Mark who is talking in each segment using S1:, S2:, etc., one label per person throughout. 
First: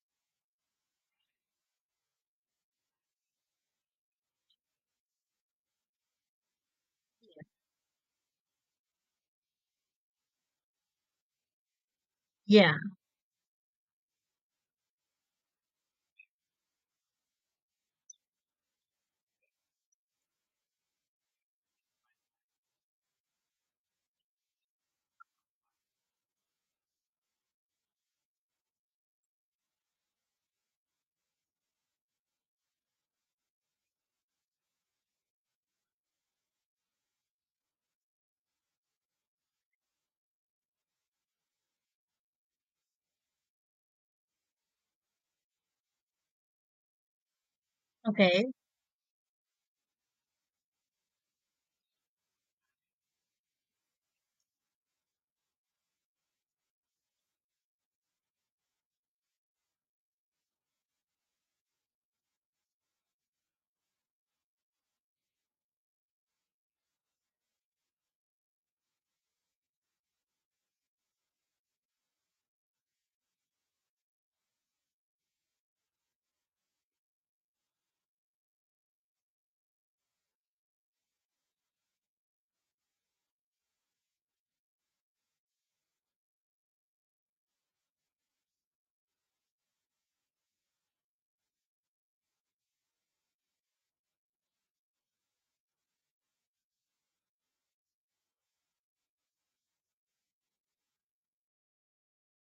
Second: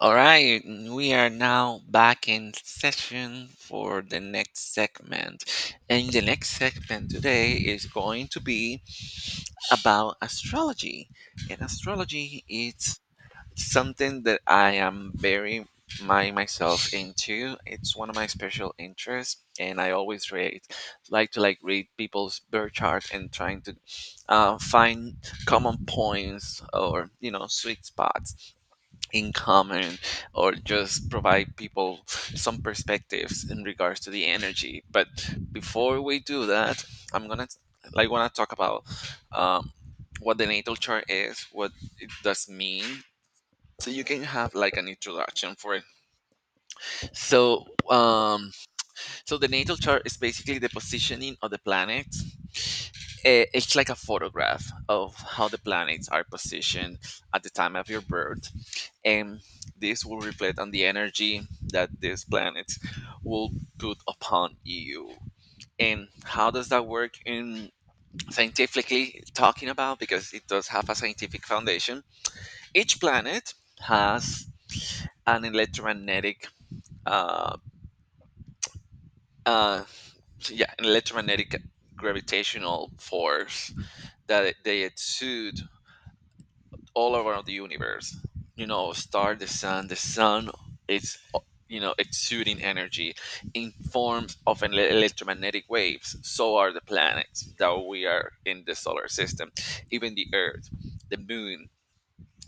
S1: All right, we are now back in session for the next segment. And the next segment today is going to be about astrology. And astrology
S2: Yeah.
S1: is something that I am very my myself into. It's one of my special interests, and I always read like to like read people's birth charts and trying to find common points or sweet spots in common, or just provide people some perspectives in regards to the energy. But before we do that, I'm gonna like wanna talk about um, what the natal chart is, what it does mean, so you can have like an introduction for it. so um
S2: Okay.
S1: so the natal chart is basically the positioning of the planet. It's like a photograph of how the planets are positioned at the time of your birth, and this will reflect on the energy that these planets will put upon you. And how does that work in, scientifically talking about, because it does have a scientific foundation. Each planet has an electromagnetic, uh, uh, yeah an electromagnetic gravitational force that they exude all around the universe. You know, the sun, it's exuding energy in forms of electromagnetic waves. So are the planets that we are in the solar system, even the Earth, the Moon.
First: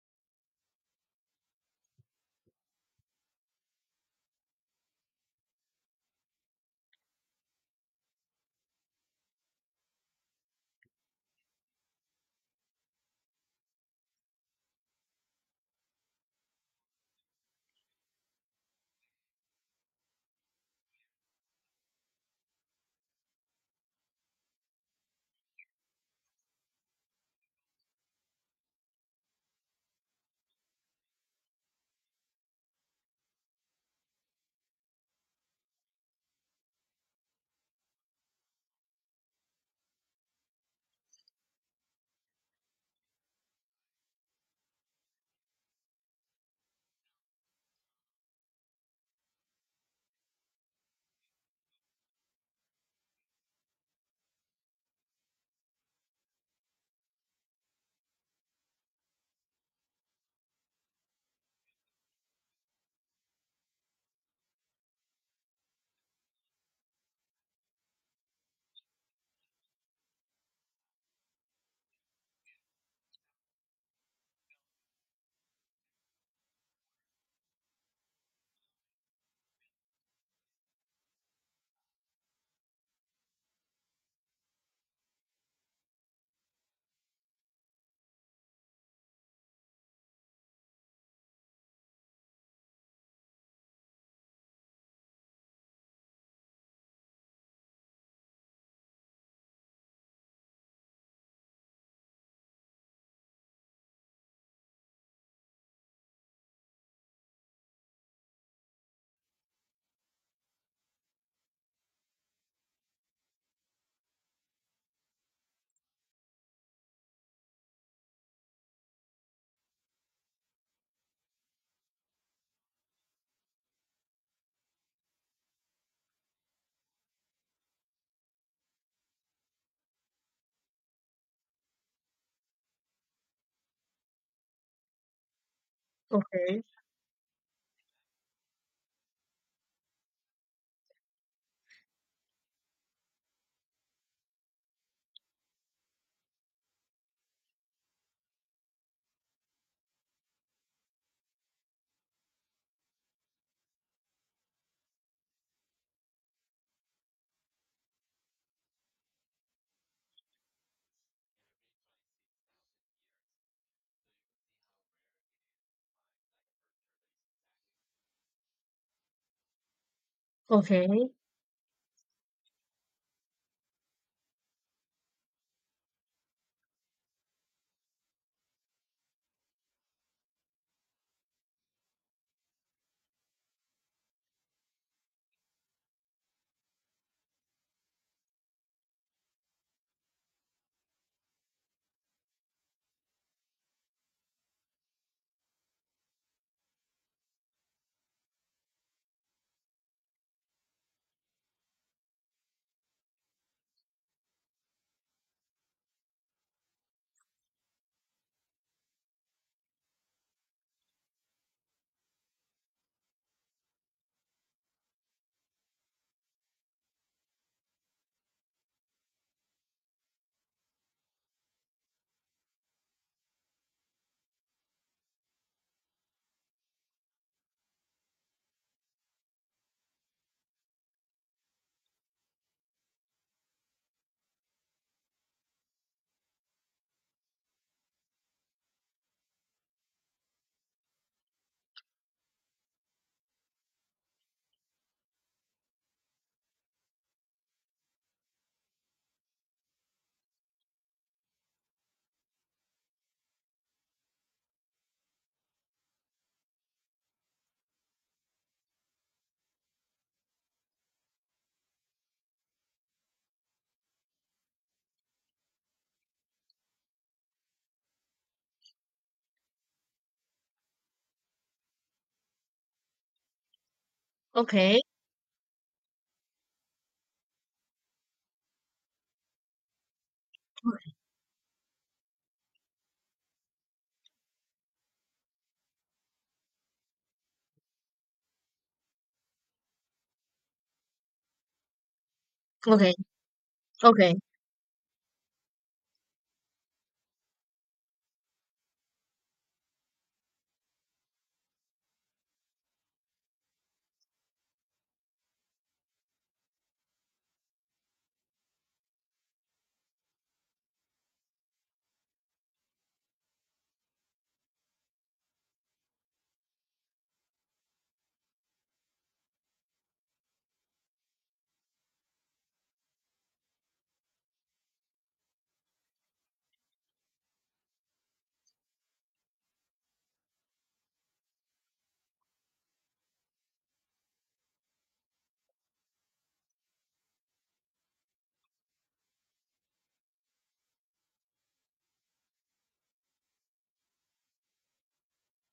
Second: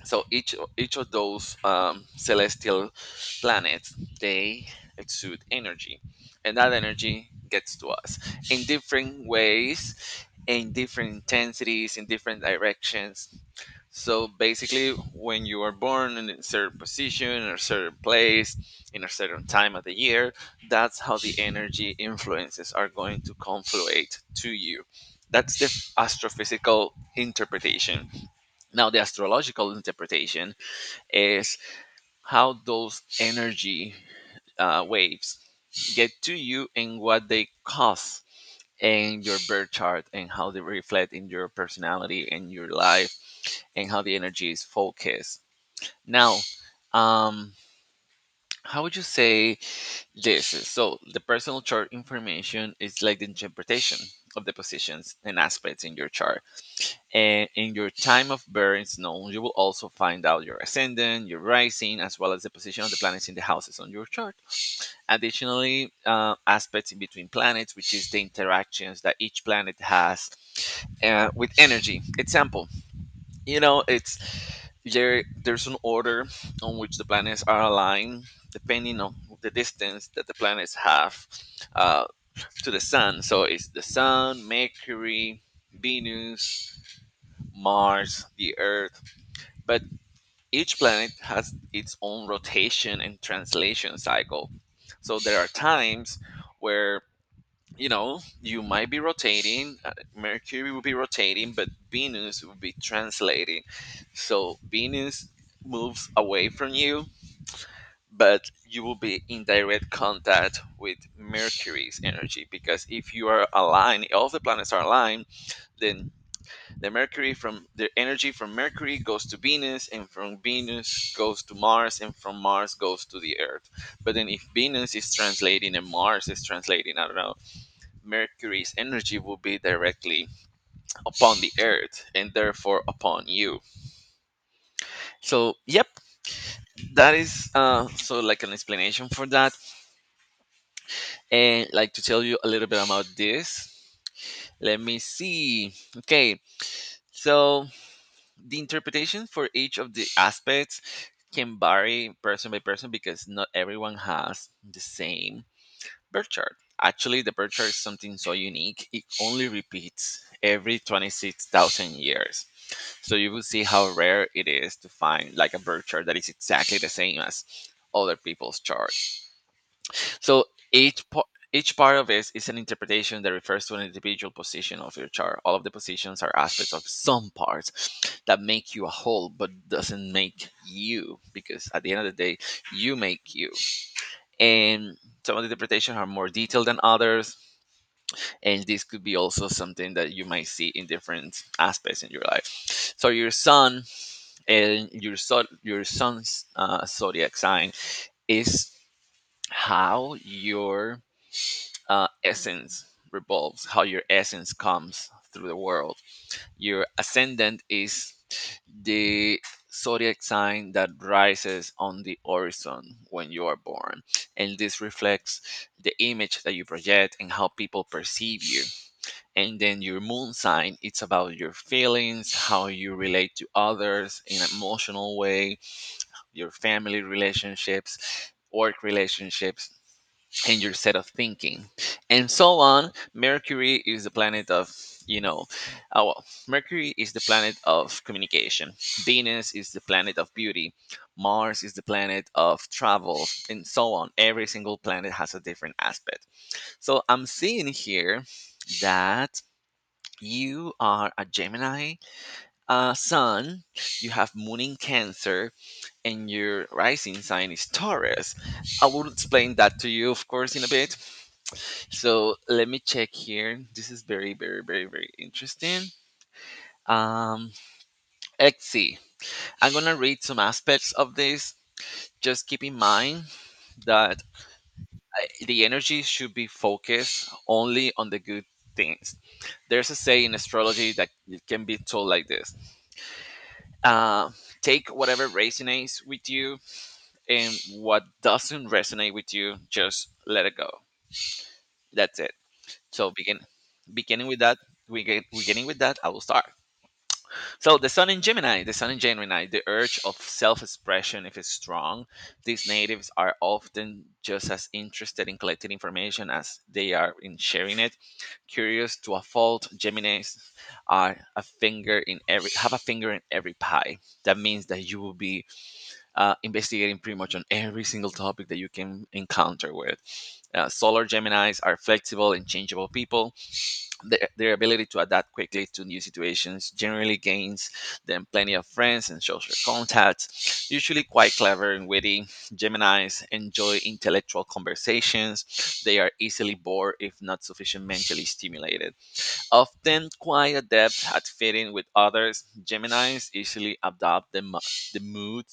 S1: So each of those celestial planets, they exude energy, and that energy gets to us in different ways, in different intensities, in different directions. So basically, when you are born in a certain position or certain place, in a certain time of the year, that's how the energy influences are going to confluate to you. That's the astrophysical interpretation. Now, the astrological interpretation is how those energy waves get to you and what they cause in your birth chart, and how they reflect in your personality and your life, and how the energy is focused. Now, um, how would you say this is? So, the personal chart information is like the interpretation of the positions and aspects in your chart. And in your time of birth known, you will also find out your ascendant, your rising, as well as the position of the planets in the houses on your chart. Additionally, aspects in between planets, which is the interactions that each planet has with energy. Example, you know, it's there. There's an order on which the planets are aligned depending on the distance that the planets have uh, to the sun. So it's the sun, Mercury, Venus, Mars, the Earth. But each planet has its own rotation and translation cycle. So there are times where, you know, you might be rotating, Mercury will be rotating, but Venus will be translating. So Venus moves away from you, but you will be in direct contact with Mercury's energy. Because if you are aligned, all the planets are aligned, then the mercury from the energy from Mercury goes to Venus, and from Venus goes to Mars, and from Mars goes to the Earth. But then, if Venus is translating and Mars is translating, I don't know, Mercury's energy will be directly upon the Earth and therefore upon you. So, yep,
S2: Okay.
S1: that is so like an explanation for that. And like to tell you a little bit about this. Let me see. Okay, so the interpretation for each of the aspects can vary person by person, because not everyone has the same birth chart. Actually, the birth chart is something so unique, it only repeats every 26,000 years. So you will see how rare it is to find like a birth chart that is exactly the same as other people's chart. So
S2: Okay.
S1: each po- each part of this is an interpretation that refers to an individual position of your chart. All of the positions are aspects of some parts that make you a whole, but doesn't make you. Because at the end of the day, you make you. And some of the interpretations are more detailed than others, and this could be also something that you might see in different aspects in your life. So your sun's zodiac sign is how your essence revolves, how your essence comes through the world. Your ascendant is the zodiac sign that rises on the horizon when you are born. And this reflects the image that you project and how people perceive you. And then your moon sign, it's about your feelings, how you relate to others in an emotional way, your family relationships, work relationships, and your set of thinking, and so on. Mercury is the planet of you know Mercury is the planet of communication. Venus is the planet of beauty. Mars is the planet of travel, and so on. Every single planet has a different aspect. So I'm seeing here that you are a Gemini, sun. You have moon in Cancer, and your rising sign is Taurus. I will explain that to you, of course, in a bit. So let me check here. This is very, very, very, very interesting. Um, let's see. I'm gonna read some aspects of this. Just keep in mind that
S2: Okay.
S1: the energy should be focused only on the good things. There's a say in astrology that it can be told like this: uh, take whatever resonates with you, and what doesn't resonate with you, just let it go. That's it.
S2: Okay.
S1: So begin,
S2: Okay.
S1: Beginning with that, I will start. So the sun in Gemini, the urge of self-expression if it's strong. These natives are often just as interested in collecting information as they are in sharing it. Curious to a fault, Geminis are a finger in every have a finger in every pie. That means that you will be investigating pretty much on every single topic that you can encounter with. Solar Geminis are flexible and changeable people. Their ability to adapt quickly to new situations generally gains them plenty of friends and social contacts. Usually quite clever and witty, Geminis enjoy intellectual conversations. They are easily bored if not sufficiently mentally stimulated. Often quite adept at fitting with others, Geminis easily adopt the mood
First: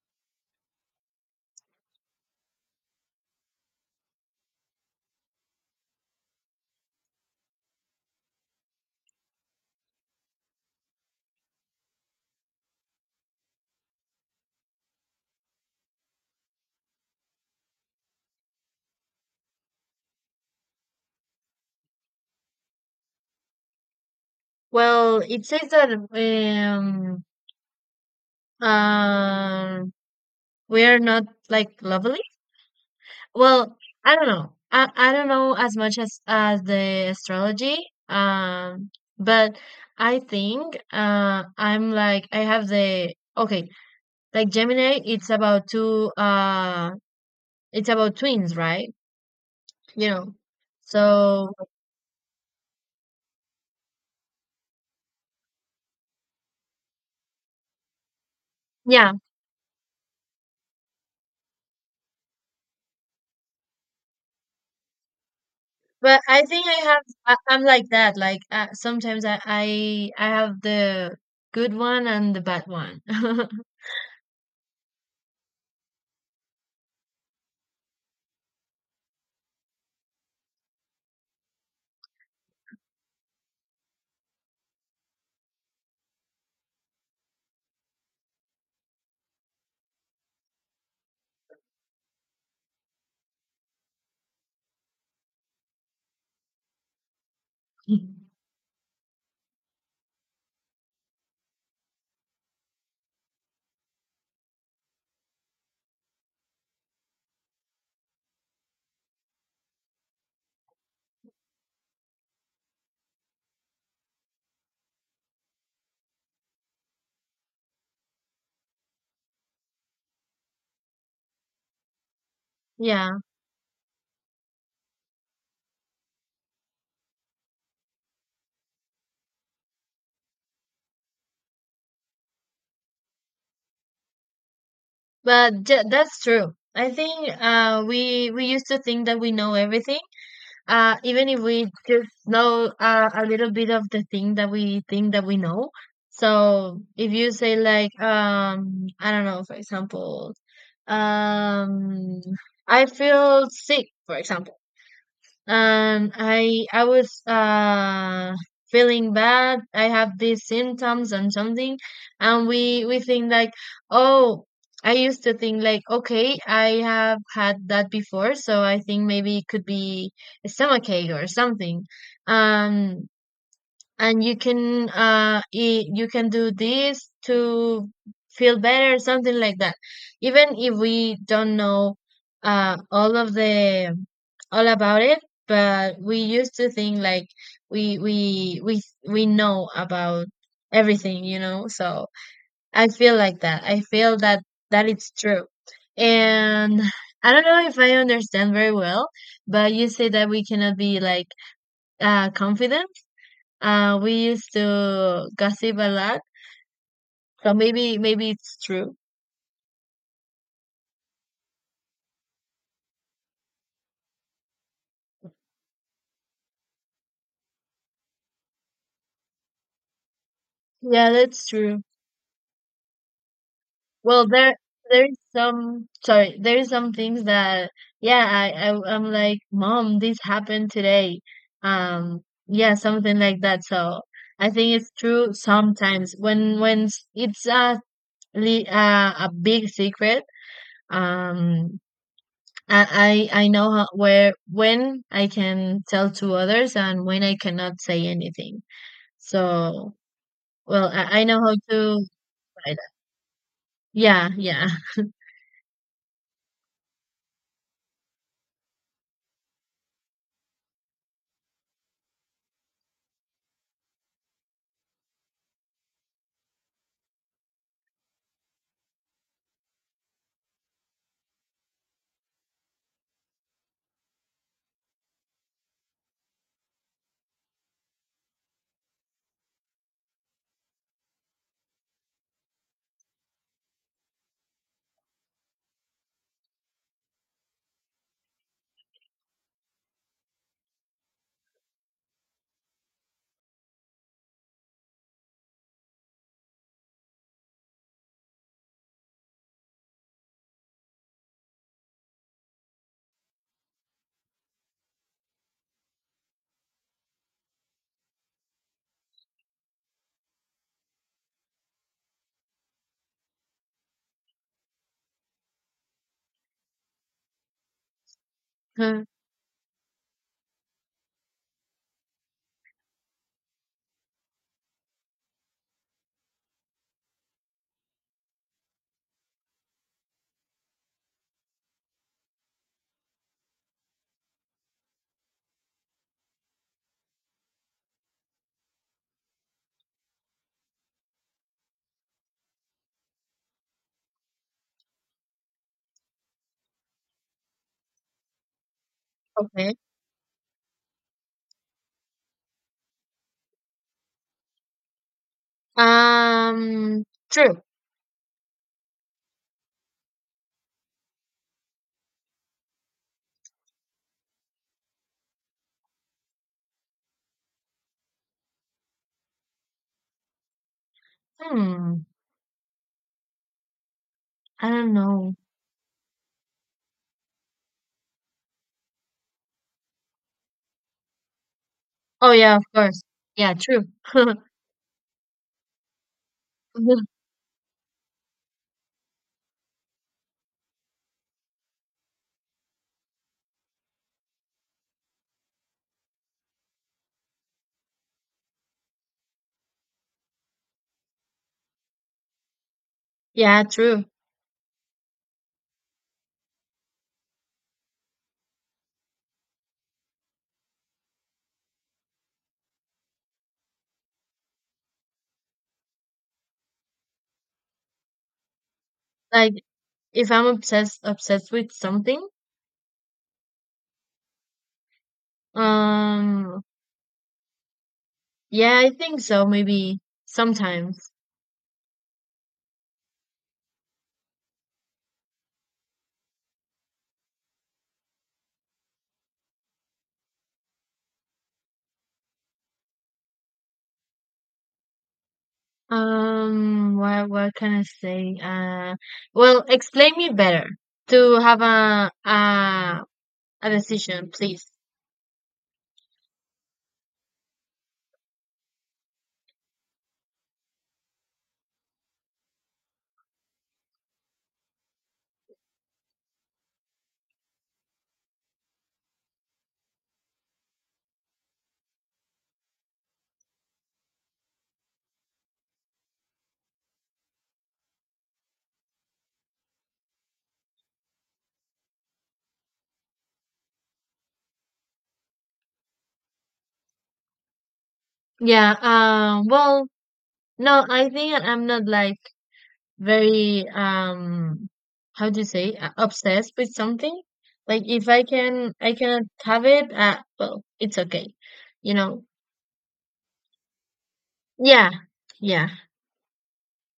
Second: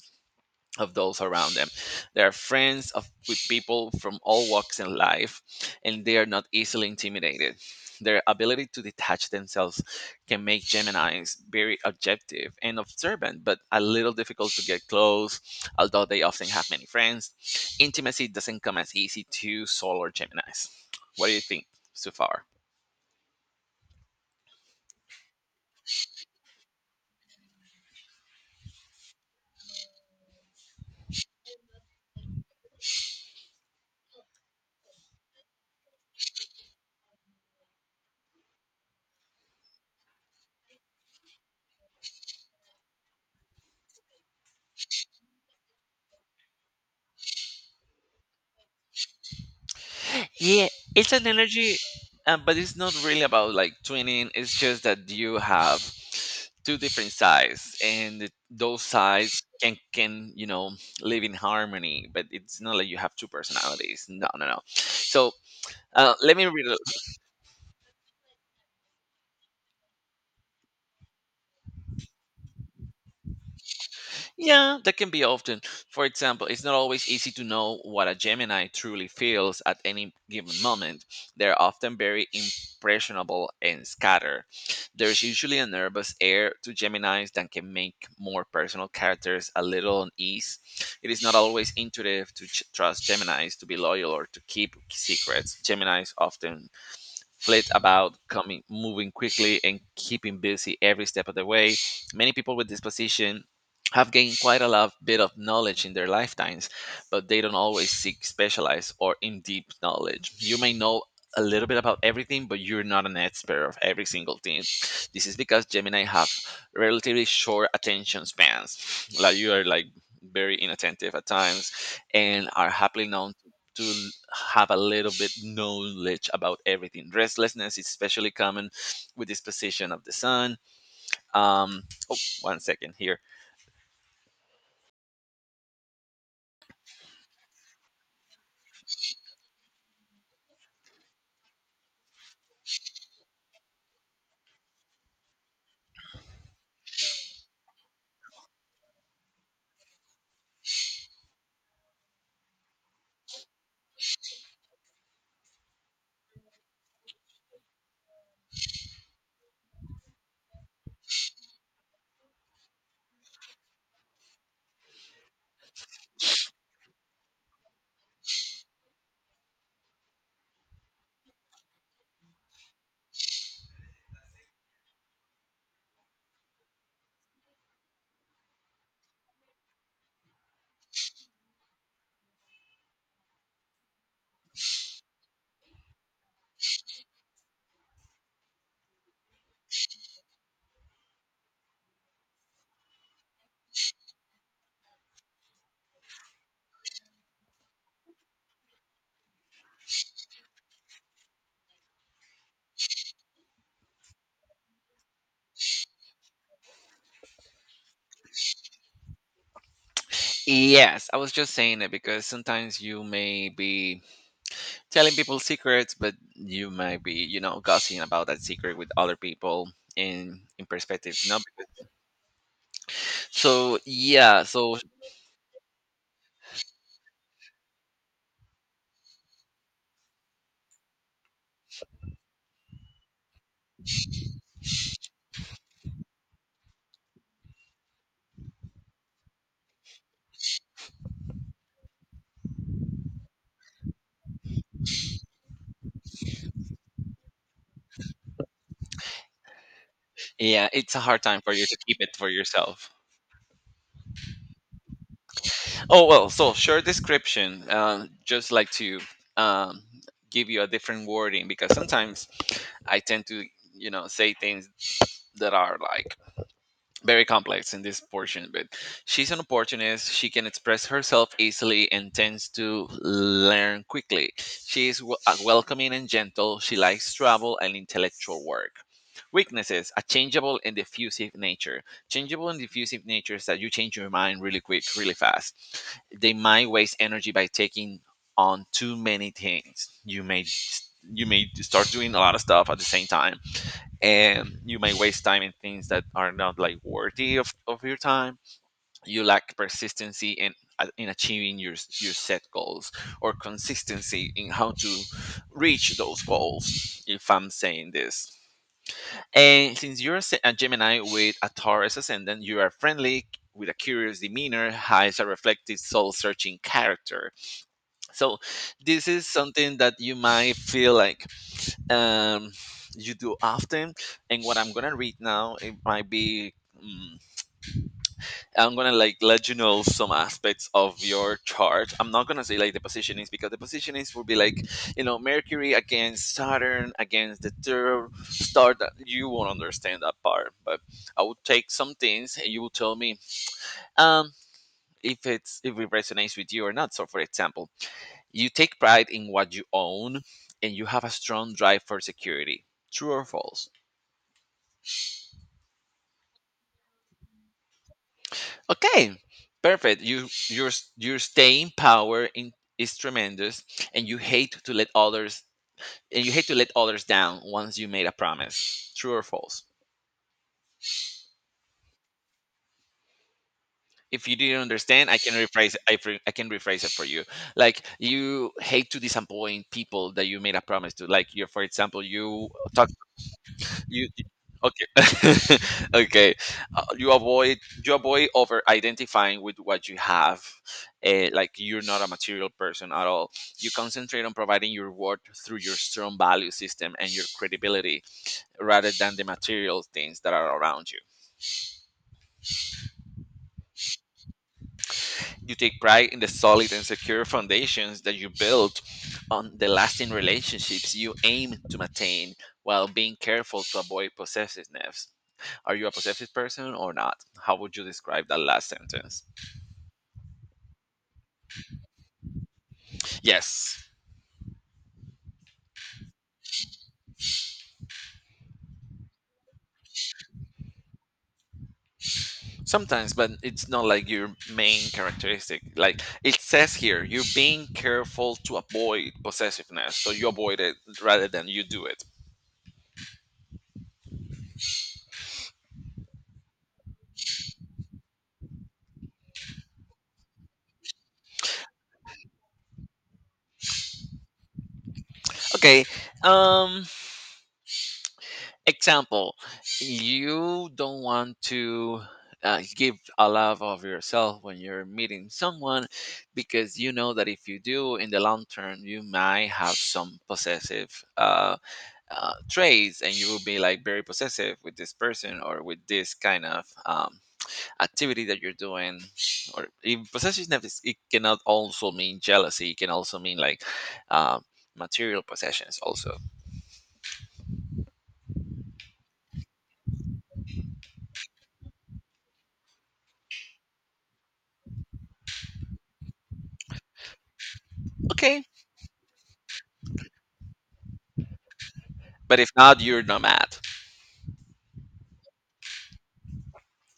S1: of those around them. They are friends with people from all walks in life, and they are not easily intimidated. Their ability to detach themselves can make Geminis very objective and observant, but a little difficult to get close, although they often have many friends. Intimacy doesn't come as easy to solar Geminis. What do you think so far?
S2: Well, it says that um we are not like lovely. Well, I don't know. I don't know as much as the astrology. Um, but I think I'm like I have the okay like Gemini. It's about two it's about twins, right? You know.
S1: Yeah, it's an
S2: So
S1: energy, but it's not really about like twinning. It's just that you have two different sides, and those
S2: yeah,
S1: sides can live in harmony. But it's not like you have two personalities. No, no, no. So
S2: but
S1: let
S2: I
S1: me
S2: think
S1: read.
S2: I have I'm like that. Like sometimes I have the good one and the bad one.
S1: Yeah, that can be often. For example, it's not always easy to know what a Gemini truly feels at any given moment. They're often very impressionable and scattered. There's usually a nervous air to Geminis that can make more personal characters a little unease. It is not always intuitive to trust Geminis to be loyal or to keep secrets. Geminis often flit about, coming, moving quickly and keeping busy every step of the way. Many people with this position have gained quite a lot bit of knowledge in their lifetimes, but they don't always seek specialized or in deep knowledge. You may know a little bit about everything, but you're not an expert of every single thing. This is because Gemini have relatively short attention spans, like you are like very inattentive at times, and are happily
S2: Yeah,
S1: known to have a little bit knowledge about everything. Restlessness is especially common with this position of the sun. Um, oh, one second here.
S2: but j that's true. I think we used to think that we know everything, even if we just know a little bit of the thing that we think that we know. So if you say like I don't know, for example, um, I feel sick, for example, and I was feeling bad. I have these symptoms and something, and we think like, oh, I used to think like, okay, I have had that before, so I think maybe it could be a stomachache or something. Um, and you can eat, you can do this to feel better, something like that, even if we don't know all of the all about it, but we used to think like we we know about everything, you know. So I feel like that, I feel that that it's true. And I don't know if I understand very well, but you say that we cannot be like confident. We used to gossip a lot, so maybe it's true.
S1: Yes, I was just saying it because sometimes you may be telling people secrets, but you might be, you know, gossiping about that secret with other people in
S2: Yeah,
S1: perspective. No,
S2: that's true.
S1: so
S2: Well,
S1: yeah, so
S2: there's some, sorry, there's some things that yeah, I, I'm like, "Mom, this happened today." Um, yeah, something like that. So I think it's true sometimes when it's a a big secret. Um, I know how, where, when I can tell to others and when I cannot say anything. So,
S1: yeah,
S2: well,
S1: it's a hard
S2: I know
S1: time for
S2: how
S1: you to keep
S2: to
S1: it for
S2: buy
S1: yourself.
S2: that. Yeah, yeah.
S1: Oh well, so short description. Just like to um, give you a different wording, because sometimes I tend to, you know, say things that are like very complex in this portion, but she's an opportunist. She can express herself easily and tends to learn quickly. She is welcoming and gentle. She likes travel and intellectual work. Weaknesses, a changeable and diffusive nature. Changeable and diffusive nature is that you change your mind really quick, really fast. They might waste energy by taking on too many things. You may start doing a lot of stuff at the same time, and you may waste time in things that are not like worthy of your time. You lack persistency in achieving your set goals, or consistency in how to reach those goals, if I'm saying this. And since you're a gemini with a taurus ascendant, you are friendly. With a curious demeanor hides a reflective soul searching character. So this is something that you might feel like, um, you do often. And what I'm gonna read now, it might be. mm, I'm gonna like let you know some aspects of your chart. I'm not gonna say like the position is, because the position is would be like, you know, Mercury against Saturn against the third star, that you won't understand that part. But I will take some things and you will tell me um if it's if it resonates with you or not. So for example, you take pride in what you
S2: Okay.
S1: own, and you have a strong drive for security. True or false?
S2: Um, true.
S1: Okay, perfect. Your staying power in, is tremendous, and you hate to let others down once you made a promise. True or false?
S2: Hmm.
S1: If you didn't
S2: I don't
S1: understand, I can
S2: know.
S1: rephrase. I can rephrase it for you. Like you hate to disappoint people that you made a promise to. Like you, for example,
S2: Oh
S1: you
S2: yeah, of
S1: talk,
S2: course. Yeah, true.
S1: you you- okay. Okay. You avoid, over identifying with what you have. Like, you're not a material person at all. You concentrate on providing your worth through your strong value system and your credibility, rather than the material things that are around you.
S2: Yeah, true.
S1: You take pride in the solid and secure foundations that you build, on the lasting relationships you aim to maintain, while being careful to avoid possessiveness. Are you a possessive person or not? How would you describe that last sentence?
S2: Like if I'm obsessed with something,
S1: Yes,
S2: um, yeah, I think so. Maybe sometimes.
S1: sometimes, but it's not like your main characteristic. Like it says here, you're being careful to avoid possessiveness, so you avoid it rather than you do it.
S2: What can I say? Well, explain me better to have a decision, please.
S1: Okay. Um. Example: You don't want to. Give a lot of yourself when you're meeting someone, because you know that if you do, in the long term you might have some possessive uh, traits, and you will be like very possessive with this person, or with this kind of activity that you're doing. Or even possessiveness is- it cannot also mean jealousy, it can also mean like, um, material possessions also.
S2: Yeah, well, no, I think that I'm not like very how do you say obsessed with something. Like if
S1: Okay,
S2: I cannot have it, well, it's okay. You know.
S1: but if not, you're not mad.
S2: Yeah. Yeah.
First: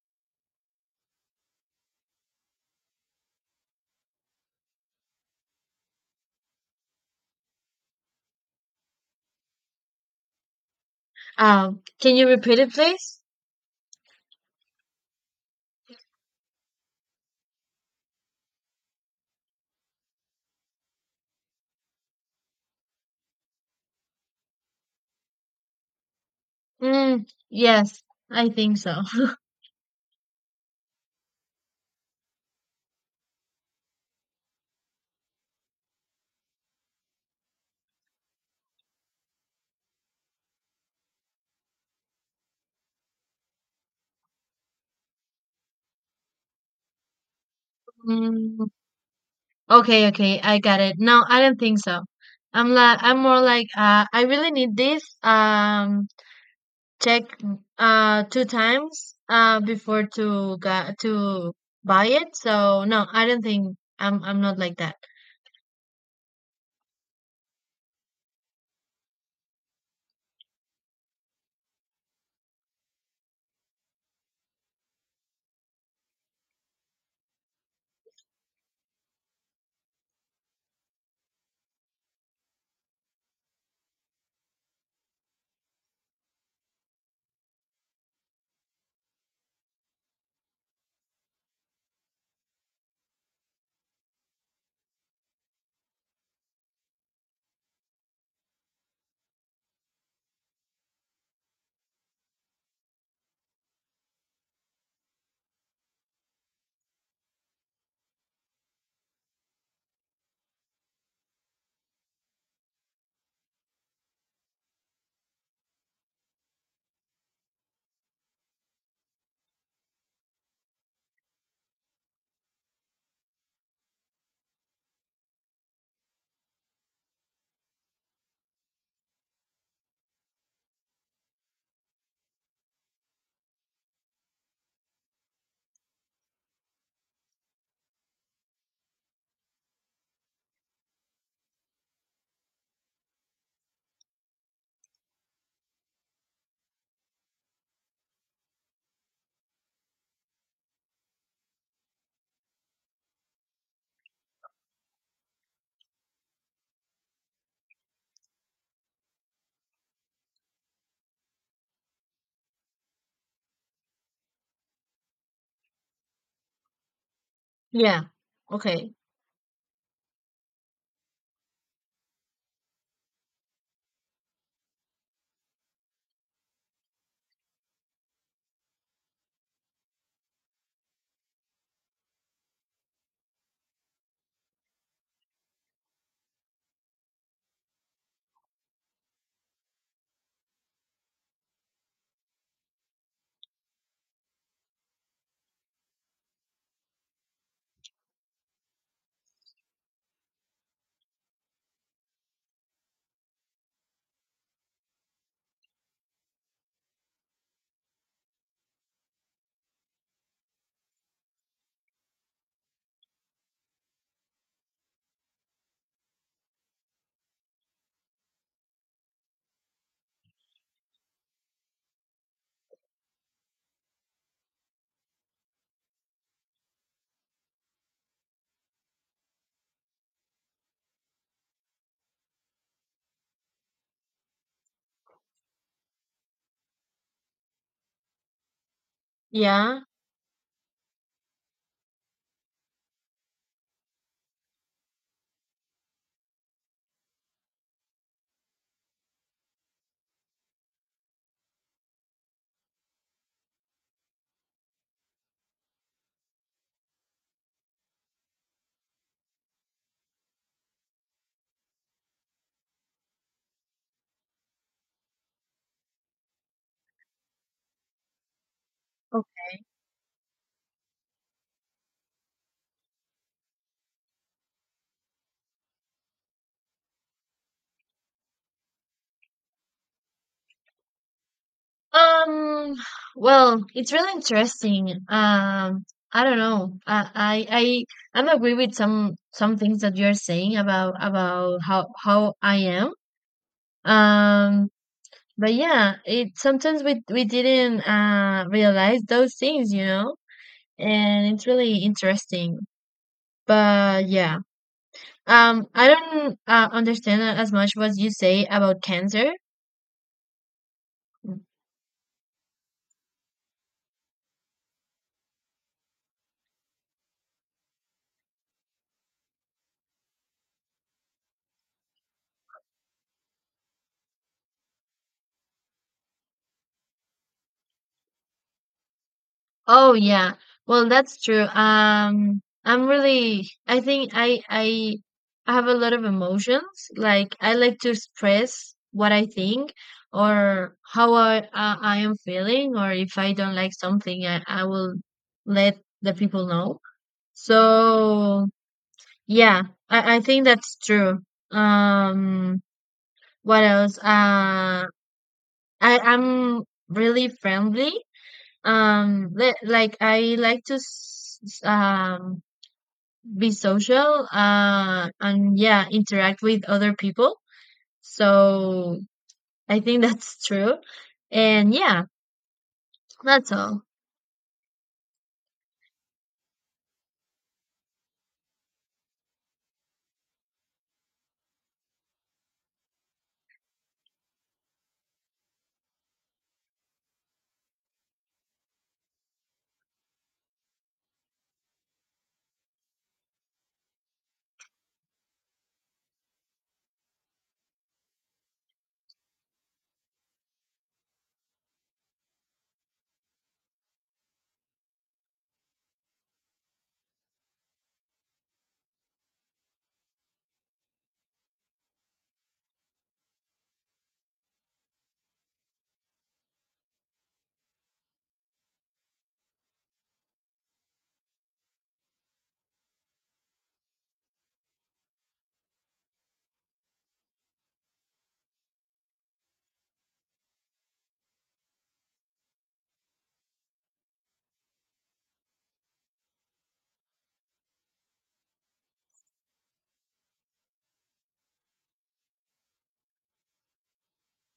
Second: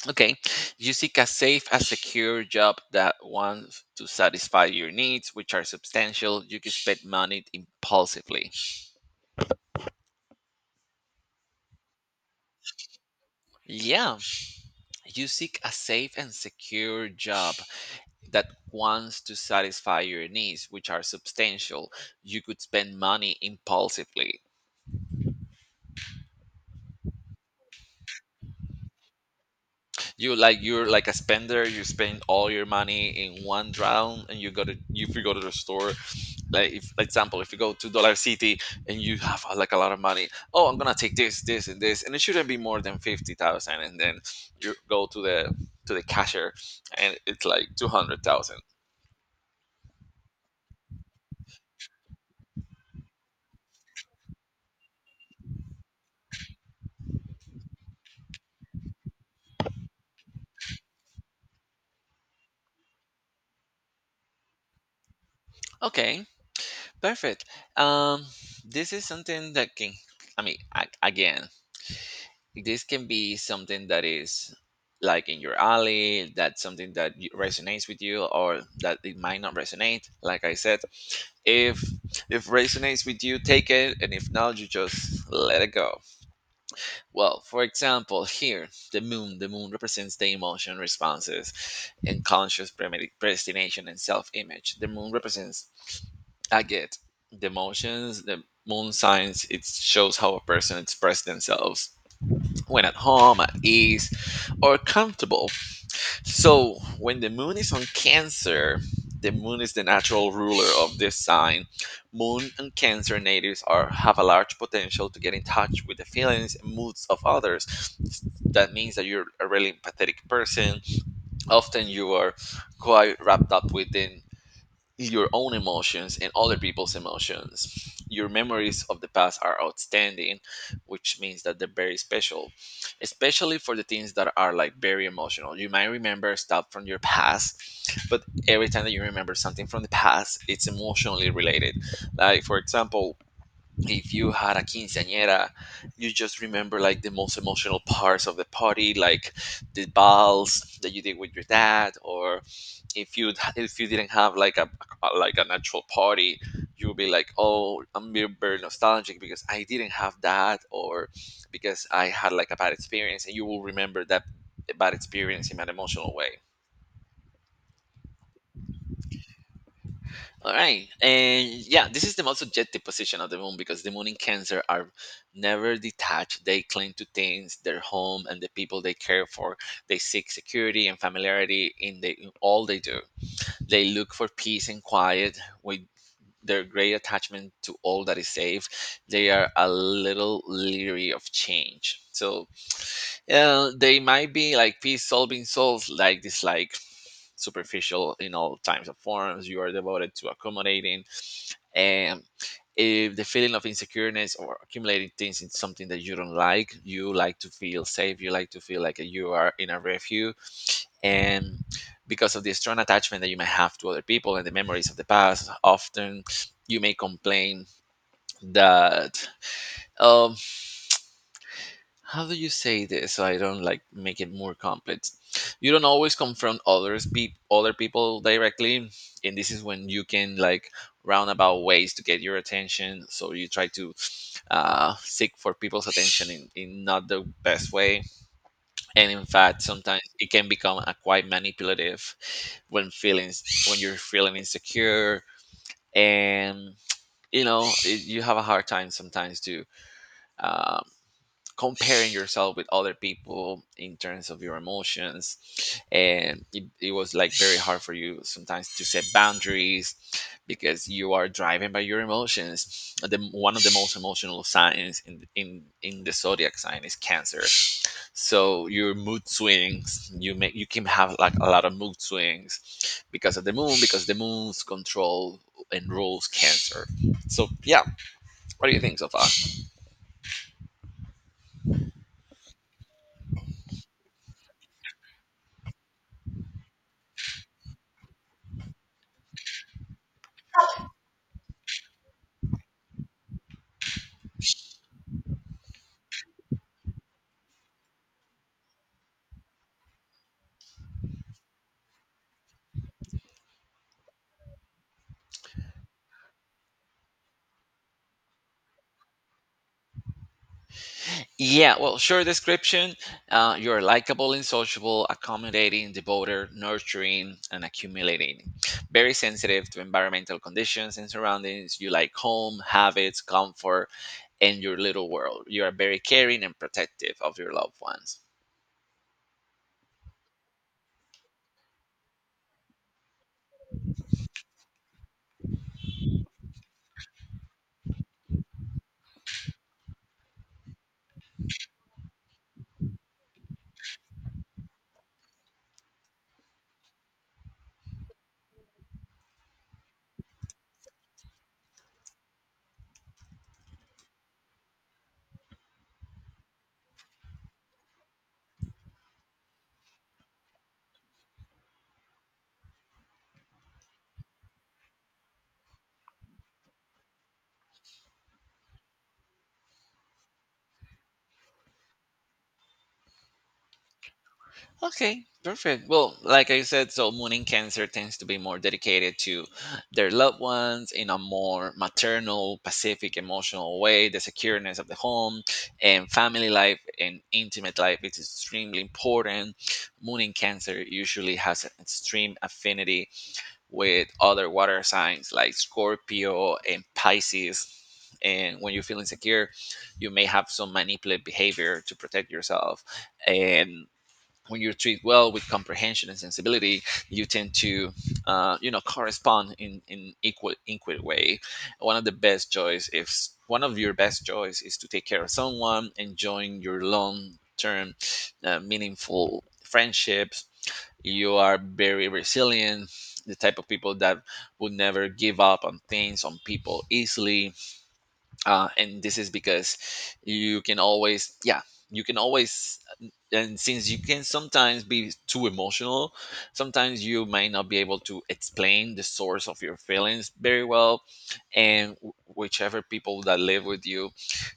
S1: Okay. You seek a safe and secure job that wants to satisfy your needs, which are substantial. You can spend money impulsively.
S2: Can you repeat it please?
S1: Yeah, you seek a safe and secure job that wants to satisfy your needs, which are substantial. You could spend money impulsively.
S2: Mm, yes, I think so.
S1: You like, you're like a spender, you spend all your money in one round, and you go to, if you go to the store, like if for example if you go to dollar city, and you have like a lot of money, oh, I'm gonna take this, this, and this, and it shouldn't be more than 50,000, and then you go to the cashier, and it's like 200,000.
S2: Mm, okay, okay, I got it. No, I don't think so. I'm like I'm more like I really need this. Check two times before to buy it. So no, I don't think I'm not like that.
S1: Okay, perfect. Um, this is something that can, I mean, again, this can be something that is like in your alley, that's something that resonates with you, or that it might not resonate. Like I said, if if resonates with you, take it, and if not, you just let it go. Well, for example, here, the moon represents the emotion responses and conscious predestination and self-image. The moon represents, I get, the emotions, the moon signs, it shows how a person expresses themselves when at home, at ease, or comfortable. So when the moon is on Cancer, the moon is the natural ruler of this sign. Moon and Cancer natives are have a large potential to get in touch with the feelings and moods of others. That means that you're a really empathetic person. Often you are quite wrapped up within is your own emotions and other people's emotions. Your memories of the past are outstanding, which means that they're very special, especially for the things that are like very emotional. You might remember stuff from your past, but every time that you remember something from the past, it's emotionally related. Like, for example, if you had a quinceañera, you just remember like the most emotional parts of the party, like the balls that you did with your dad, or if you if you didn't have like a like an actual party, you would be like, oh, I'm very, very nostalgic because I didn't have that, or because I had like a bad experience, and you will remember that bad experience in an emotional way.
S2: Yeah. Okay.
S1: All right. And yeah, this is the most subjective position of the moon, because the moon in cancer are never detached, they cling to things, their home, and the people they care for. They seek security and familiarity in all they do. They look for peace and quiet with their great attachment to all that is safe. They are a little leery of change. So they might be like peace solving souls, like dislike superficial in all times of forms. You are devoted to accommodating. And if the feeling of insecureness or accumulating things in something that you don't like, you like to feel safe. You like to feel like you are in a refuge. And because of the strong attachment that you may have to other people and the memories of the past, often you may complain that um how do you say this so I don't like make it more complex. You don't always confront other people directly, and this is when you can like roundabout ways to get your attention, so you try to seek for people's attention in not the best way, and in fact
S2: Yeah.
S1: sometimes it can become a quite manipulative when feelings, when you're feeling insecure, and you know it, you have a hard time sometimes to um, comparing yourself with other people in terms of your emotions, and it was like very hard for you sometimes to set boundaries, because you are driven by your emotions. The one of the most emotional signs in the zodiac sign is cancer. So your
S2: O-
S1: mood swings, you make, you can have like a lot of mood swings because of the moon, because the moon's control and rules cancer. So yeah, what do you think so far?
S2: Um. Well, it's really interesting. I don't know. I I'm agree with some things that you're saying about how I am. Um. But yeah, it sometimes we didn't realize those things, you know, and it's really interesting. But yeah, I don't understand as much what you say about cancer.
S1: Yeah, well, short description. You're likable and sociable, accommodating, devoted, nurturing, and accumulating. Very sensitive to environmental conditions and surroundings. You like home, habits, comfort, and your little world. You are very caring and protective of your loved ones.
S2: Oh yeah, well that's true. I'm really. I think I have a lot of emotions. Like I like to express what I think or how I am feeling, or if I don't like something, I will let the people know. So yeah, I think that's true. Um, what else? I I'm really friendly. Like I like to be social. And yeah, interact with other people. So I think that's true. And yeah, that's all.
S1: Okay, perfect. Well, like I said, so Moon in Cancer tends to be more dedicated to their loved ones in a more maternal, pacific, emotional way. The secureness of the home and family life and intimate life is extremely important. Moon in Cancer usually has an extreme affinity with other water signs like Scorpio and Pisces. And when you feel insecure, you may have some manipulative behavior to protect yourself. And when you're treated well with comprehension and sensibility, you tend to, you know, correspond in equal equal way. One of the best joys, if One of your best joys is to take care of someone, enjoying your long term, meaningful friendships. You are very resilient, the type of people that would never give up on things, on people easily. And this is because you can always, yeah, you can always. And since you can sometimes be too emotional, sometimes you might not be able to explain the source of your feelings very well, and whichever people that live with you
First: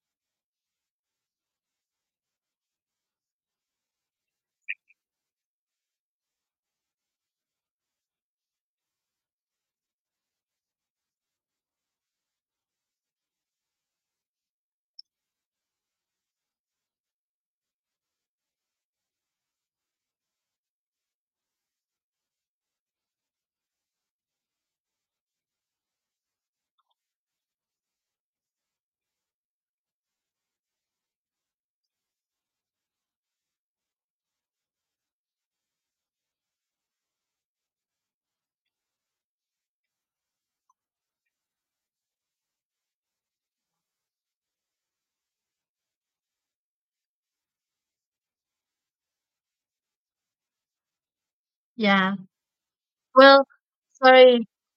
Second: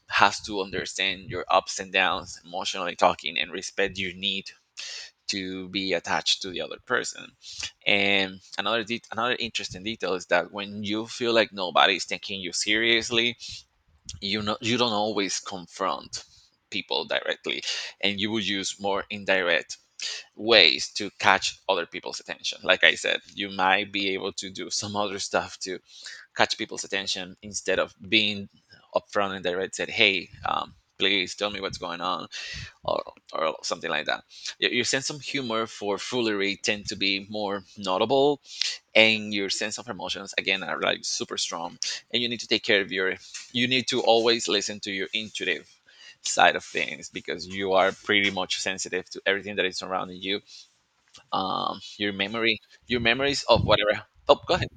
S1: has to understand your ups and downs emotionally talking, and respect your need to be attached to the other person. And another interesting detail is that when you feel like nobody's taking you seriously, you know, you don't always confront people directly, and you will use more indirect ways to catch other people's attention. Like I said, you might be able to do some other stuff to catch people's attention, instead of being upfront and direct, said hey, please tell me what's going on, or, or something like that. Your sense of humor for foolery tend to be more notable, and your sense of emotions again are like super strong, and you need to take care of your, you need to always listen to your intuitive side of things, because you are pretty much sensitive to everything that is surrounding you. Your
S2: Yeah.
S1: memory, your memories
S2: Well,
S1: of whatever. Oh,
S2: sorry.
S1: go ahead.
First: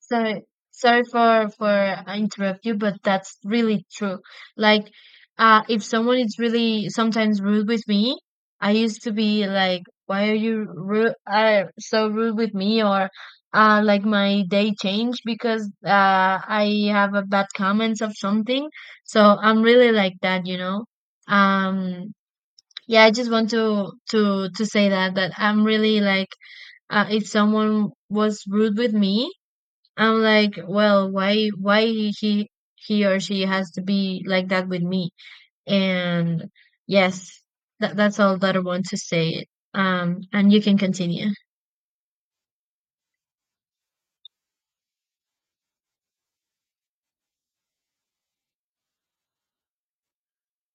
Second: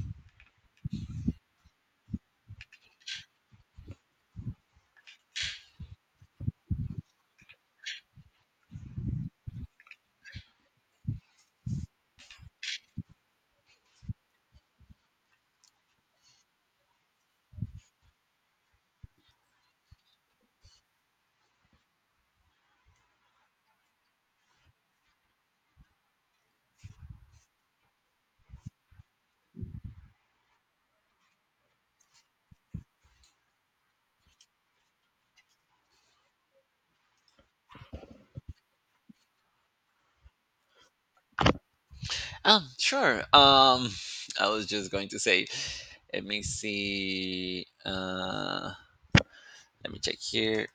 S2: So sorry for I interrupt you, but that's really true. Like, if someone is really sometimes rude with me, I used to be like, "Why are you rude? Are so rude with me?" Or, like my day changed because I have a bad comments of something. So I'm really like that, you know. Um, yeah, I just want to to say that I'm really like, if someone was rude with me. I'm like, well, why he or she has to be like that with me? And yes, that that's all that I want to say it. And you can continue.
S1: Sure. I was just going to say, let me see, let me check here.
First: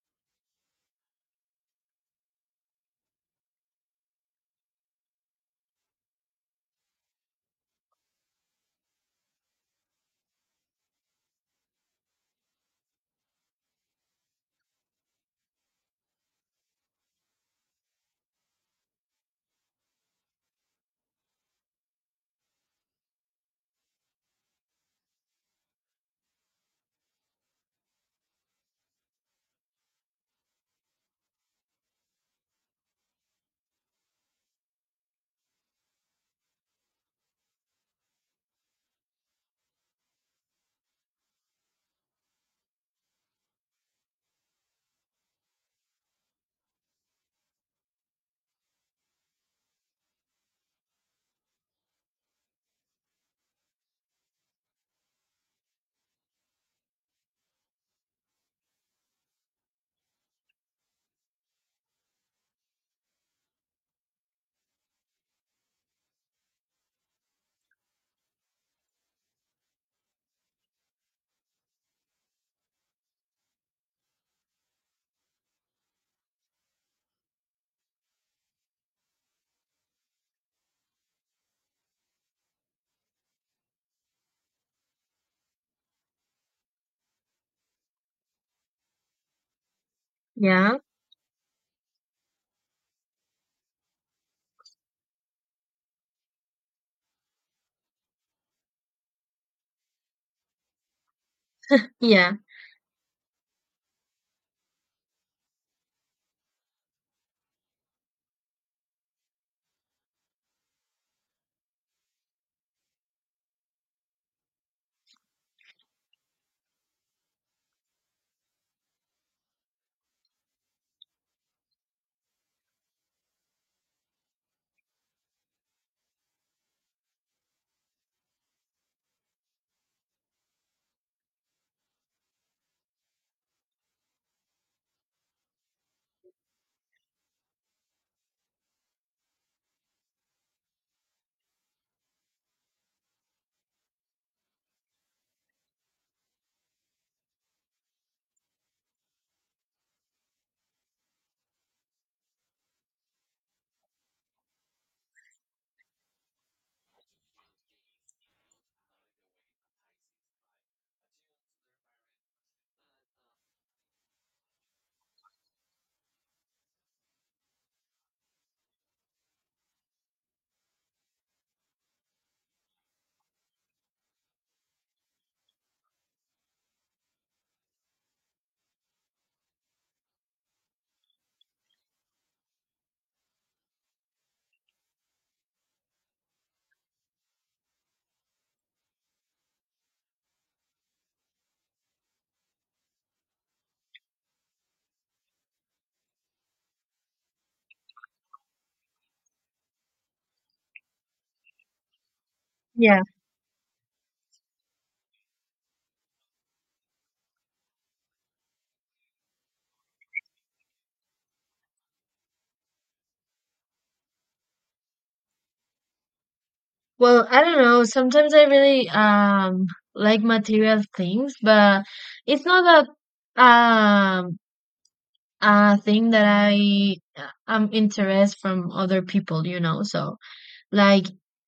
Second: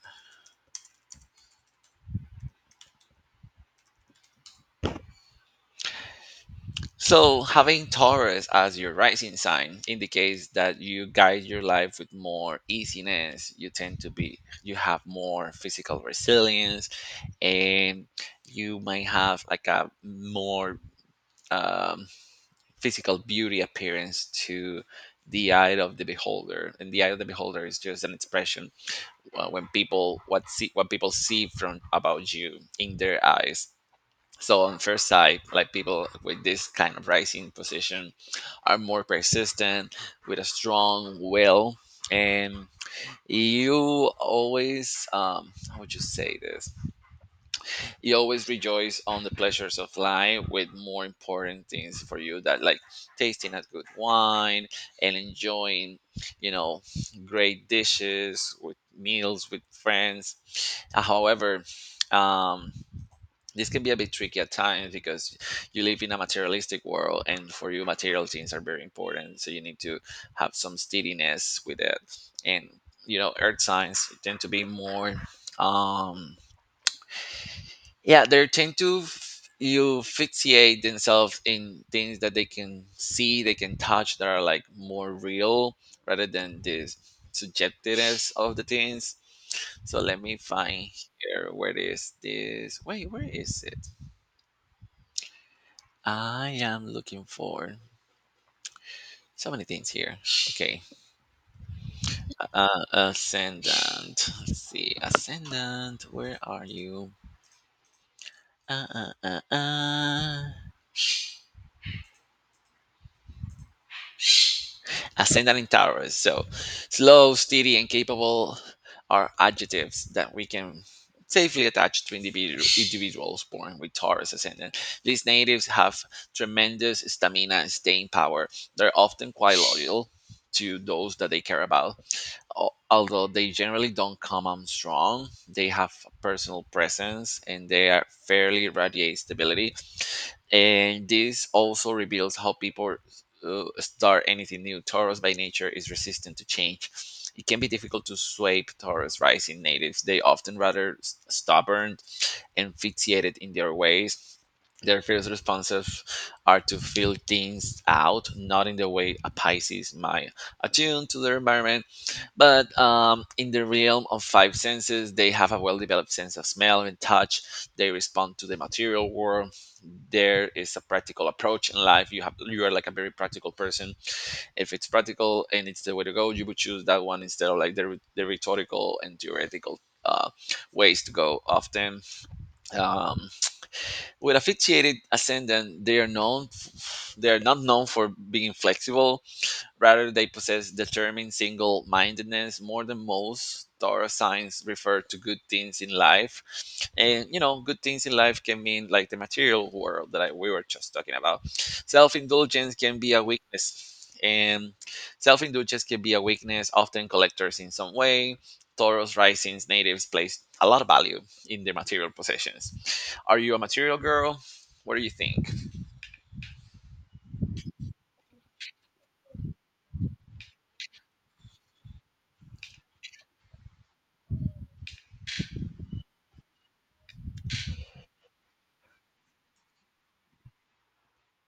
S1: So, having Taurus as your rising sign indicates that you guide your life with more easiness. You tend to be, you have more physical resilience, and you might have like a more um, physical beauty appearance to the eye of the beholder. And the eye of the beholder is just an expression when people see from about you in their eyes. So on first sight, like people with this kind of rising position are more persistent with a strong will. And you always, how would you say this you always rejoice on the pleasures of life with more important things for you that like tasting a good wine and enjoying you know great dishes with meals with friends. However, um this can be a bit tricky at times because you live in a materialistic world and for you material things are very important, so you need to have some steadiness with it. And you know, earth signs tend to be more, um yeah, they tend to you fixate themselves in things that they can see, they can touch, that are like more real rather than this subjectiveness of the things. So let me
S2: Yeah.
S1: find here, where is this? Wait, where is it? I am looking for so many things here. Okay,
S2: Yeah.
S1: ascendant. Let's see, ascendant. Where are you? Uh, uh, uh, uh. Ascendant in Taurus. So, slow, steady, and capable are adjectives that we can safely attach to individuals born with Taurus ascendant. These natives have tremendous stamina and staying power. They're often quite loyal to those that they care about. Although they generally don't come on strong, they have a personal presence and they are fairly radiate stability. And this also reveals how people start anything new. Taurus by nature is resistant to change. It can be difficult to sway Taurus rising natives. They often rather stubborn and fixated in their ways. Their first responses are to feel things out, not in the way a Pisces might attune to their environment, but in the realm of five senses, they have a well developed sense of smell and touch. They respond to the material world. There is a practical approach in life. You have, you are like a very practical person. If it's practical and it's the way to go, you would choose that one instead of like the rhetorical and theoretical uh, ways to go. Often, um, with a fixated ascendant, they are known. They are not known for being flexible. Rather, they possess determined single mindedness more than most. Torah signs refer to good things in life. And you know, good things in life can mean like the material world that we were just talking about. Self indulgence can
S2: Yeah.
S1: be a weakness. And self indulgence can be a weakness, often collectors in some way. Taurus risings, natives place a lot of value in their material possessions. Are you a material girl? What do you think?
S2: Well, I don't know. Sometimes I really like material things, but it's not a a thing that I am interest from other people, you know. So like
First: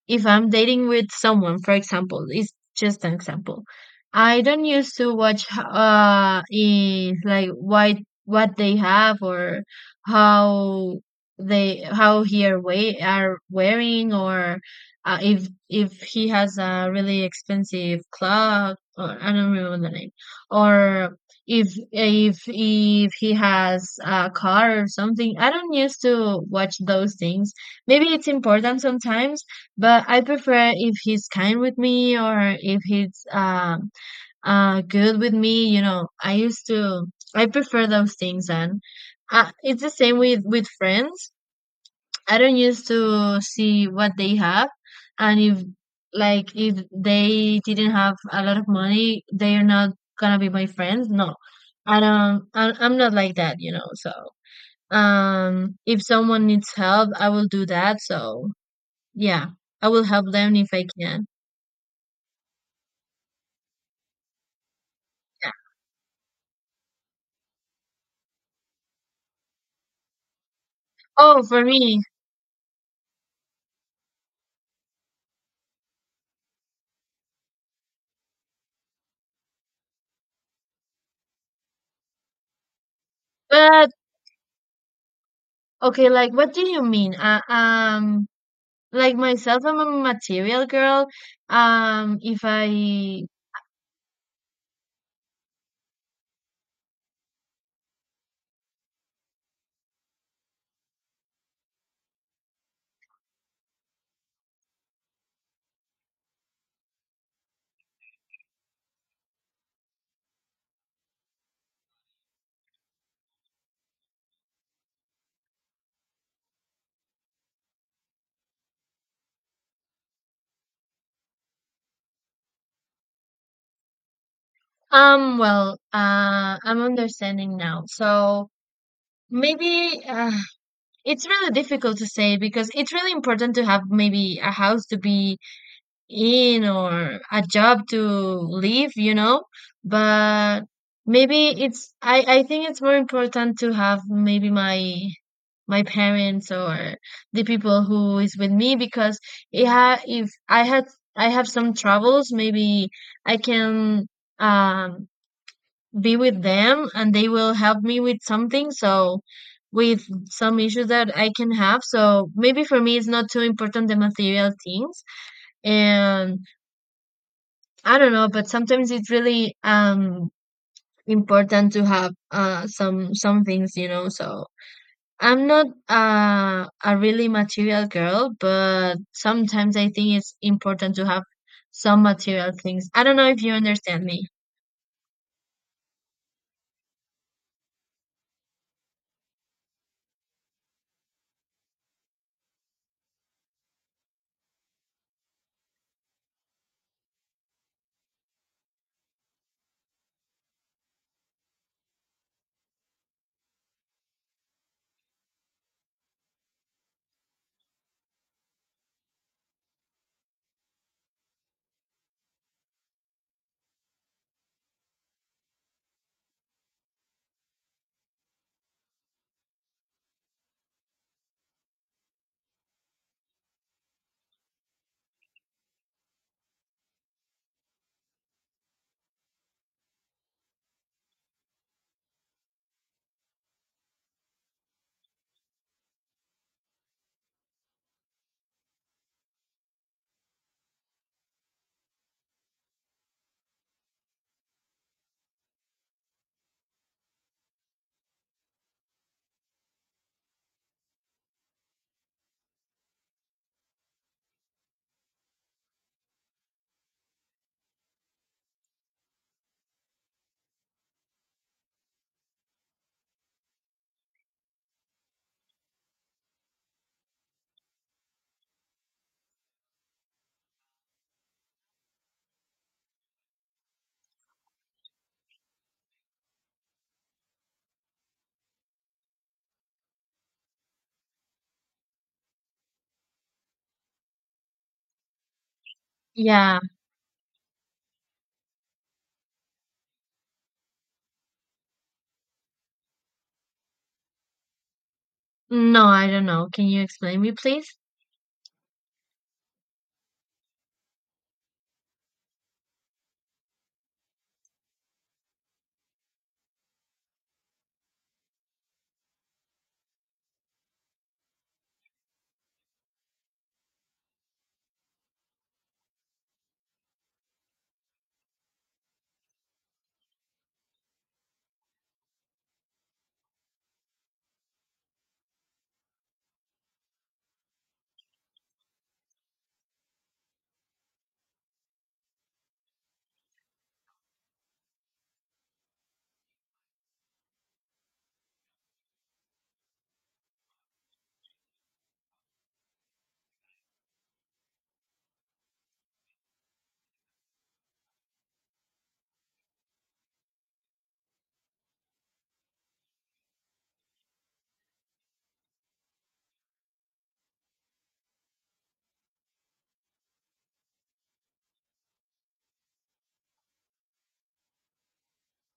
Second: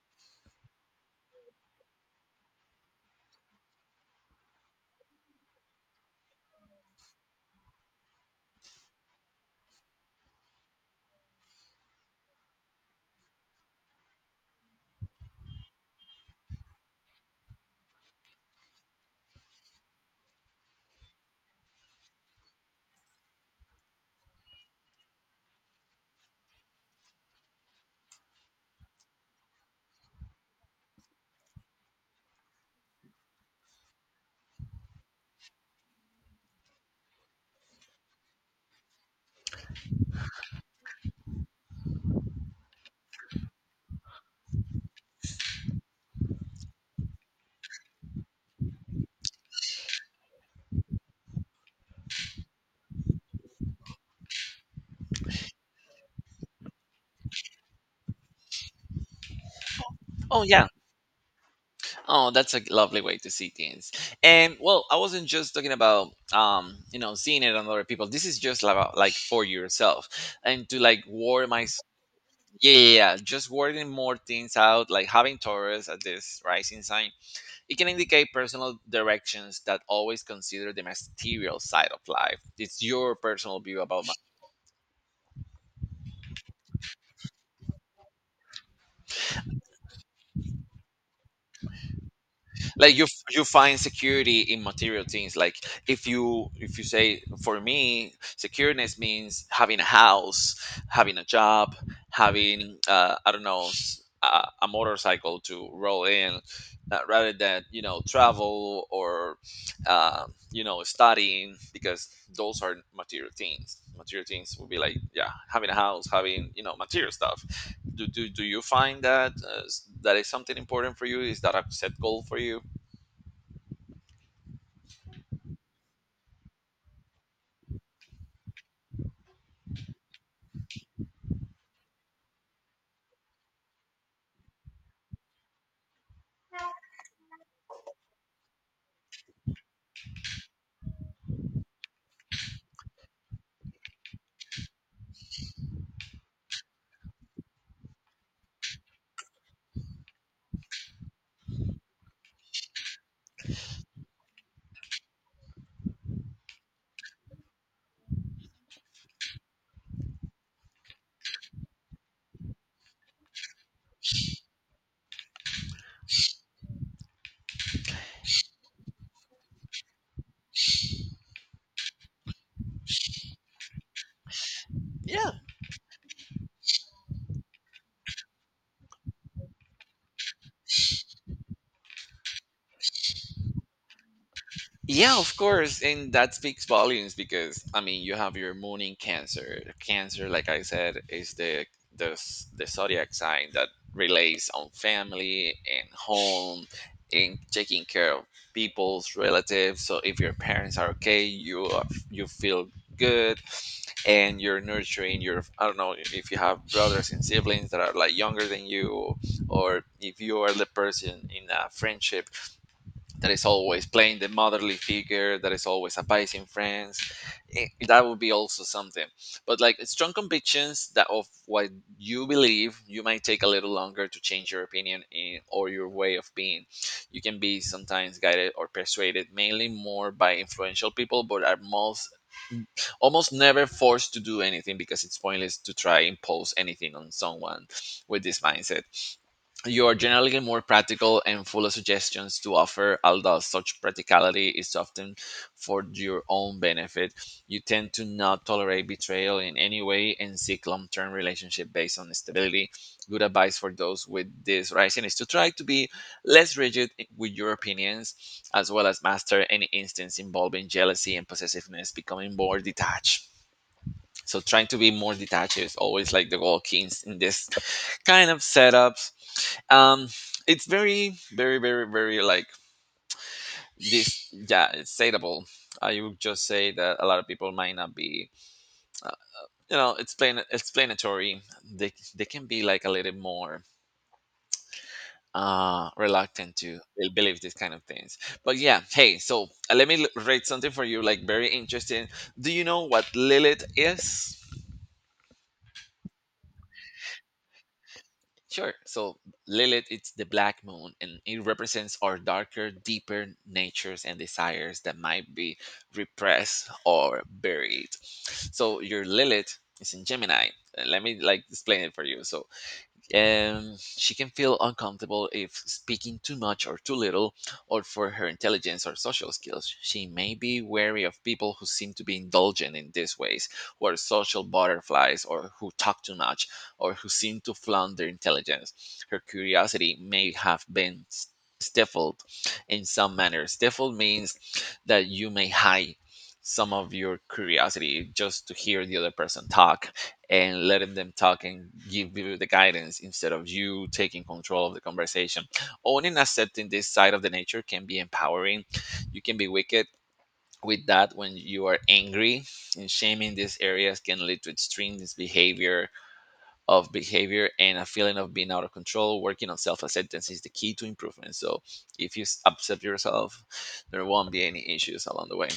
S2: if I'm dating with someone, for example, it's just an example. I don't used to watch in like why what they have or how they how he are we are wearing or if he has a really expensive clock, or I don't remember the name, or if he has a car or something. I don't used to watch those things. Maybe it's important sometimes, but I prefer if he's kind with me or if he's good with me. You know, I used to I prefer those things, and it's the same with friends. I don't used to see what they have, and if like if they didn't have a lot of money, they are not gonna be my friends. No, I don't. I'm not like that, you know. So um, if someone needs help, I will do that. So yeah, I will help
S1: Oh,
S2: them
S1: yeah.
S2: if I can.
S1: Oh, that's a lovely way to see things. And well, I wasn't
S2: Yeah.
S1: just talking about, you know, seeing it on other people. This is just about like for yourself, and to like
S2: Oh,
S1: ward my
S2: for me.
S1: yeah, yeah, yeah, just wording more things out, like having Taurus at this rising sign. It can indicate personal directions that always consider the material side of life. It's your personal view
S2: But
S1: about,
S2: okay, like what do you mean? Like myself, I'm a material girl. If
S1: like you
S2: I
S1: you find security in material things. Like if you say for me secureness means having a house, having a job, having I don't know, a motorcycle to roll in, rather than you know, travel or, uh, you know, studying. Because those are material things. Material things would be like, yeah, having a house, having you know, material stuff. Do you find that that is something important for you? Is that a set goal for you?
S2: well, I'm understanding now. So maybe it's really difficult to say because it's really important to have maybe a house to be in or a job to leave, you know. But maybe it's I think it's more important to have maybe my my parents or the people who is with me because it ha- if I had I have some troubles. Maybe I can um be with them and they will help me with something, so with some issues that I can have. So maybe for me it's not too important the material things. And I don't know, but sometimes it's really important to have some things, you know. So
S1: Yeah,
S2: I'm not a really material girl, but sometimes I think it's important to have some material things. I don't know if you understand me.
S1: yeah, of course, and that speaks volumes. Because I mean, you have your moon in Cancer. Cancer, like I said, is the zodiac sign that relates on family and home and taking care of people's relatives. So if your parents are okay, you are, you feel good, and you're nurturing your. I don't know if you have brothers and siblings that are like younger than you, or if you are the person in a friendship that is always playing the motherly figure, that is always advising friends. Eh, that would be also something. But like strong convictions that of what you believe, you might take a little longer to change your opinion in, or your way of being. You can be sometimes guided or persuaded mainly more by influential people, but are most almost never forced to do anything, because it's pointless to try impose anything on someone with this mindset. You are generally more practical and full of suggestions to offer, although such practicality is often for your own benefit. You tend to not tolerate betrayal in any way and seek long term relationship based on stability. Good advice for those with this rising is to try to be less rigid with your opinions, as well as master any instance involving jealousy and possessiveness, becoming more detached. So trying to be more detached is always like the goal key in this kind of setups. um it's very, very, very, very like this. Yeah, it's stateable. I would just say that a lot of people might not be, you know, explain explanatory. They can be like a little more reluctant
S2: Yeah.
S1: to believe these kind of things. But yeah, hey, so let me rate something for you like very interesting. Do you know what Lilith is?
S2: No, I don't know. Can you explain me, please?
S1: Sure. So Lilith, it's the black moon, and it represents our darker, deeper natures and desires that might be repressed or buried. So your Lilith is in Gemini. Let me like explain it for you. So she can feel uncomfortable if speaking too much or too little, or for her intelligence or social skills. She may be wary of people who seem to be indulgent in these ways, who are social butterflies, or who talk too much, or who seem to flaunt their intelligence. Her curiosity may have been stifled in some manner. Stifled means that you may hide some of your curiosity just to hear the other person talk, and letting them talk and give you the guidance instead of you taking control of the conversation. Owning and accepting this side of the nature can be empowering. You can be wicked with that when you are angry, and shaming these areas can lead to extreme behavior of behavior and a feeling of being out of control. Working on self-acceptance is the key to improvement. So if you accept yourself, there won't be any issues along the way.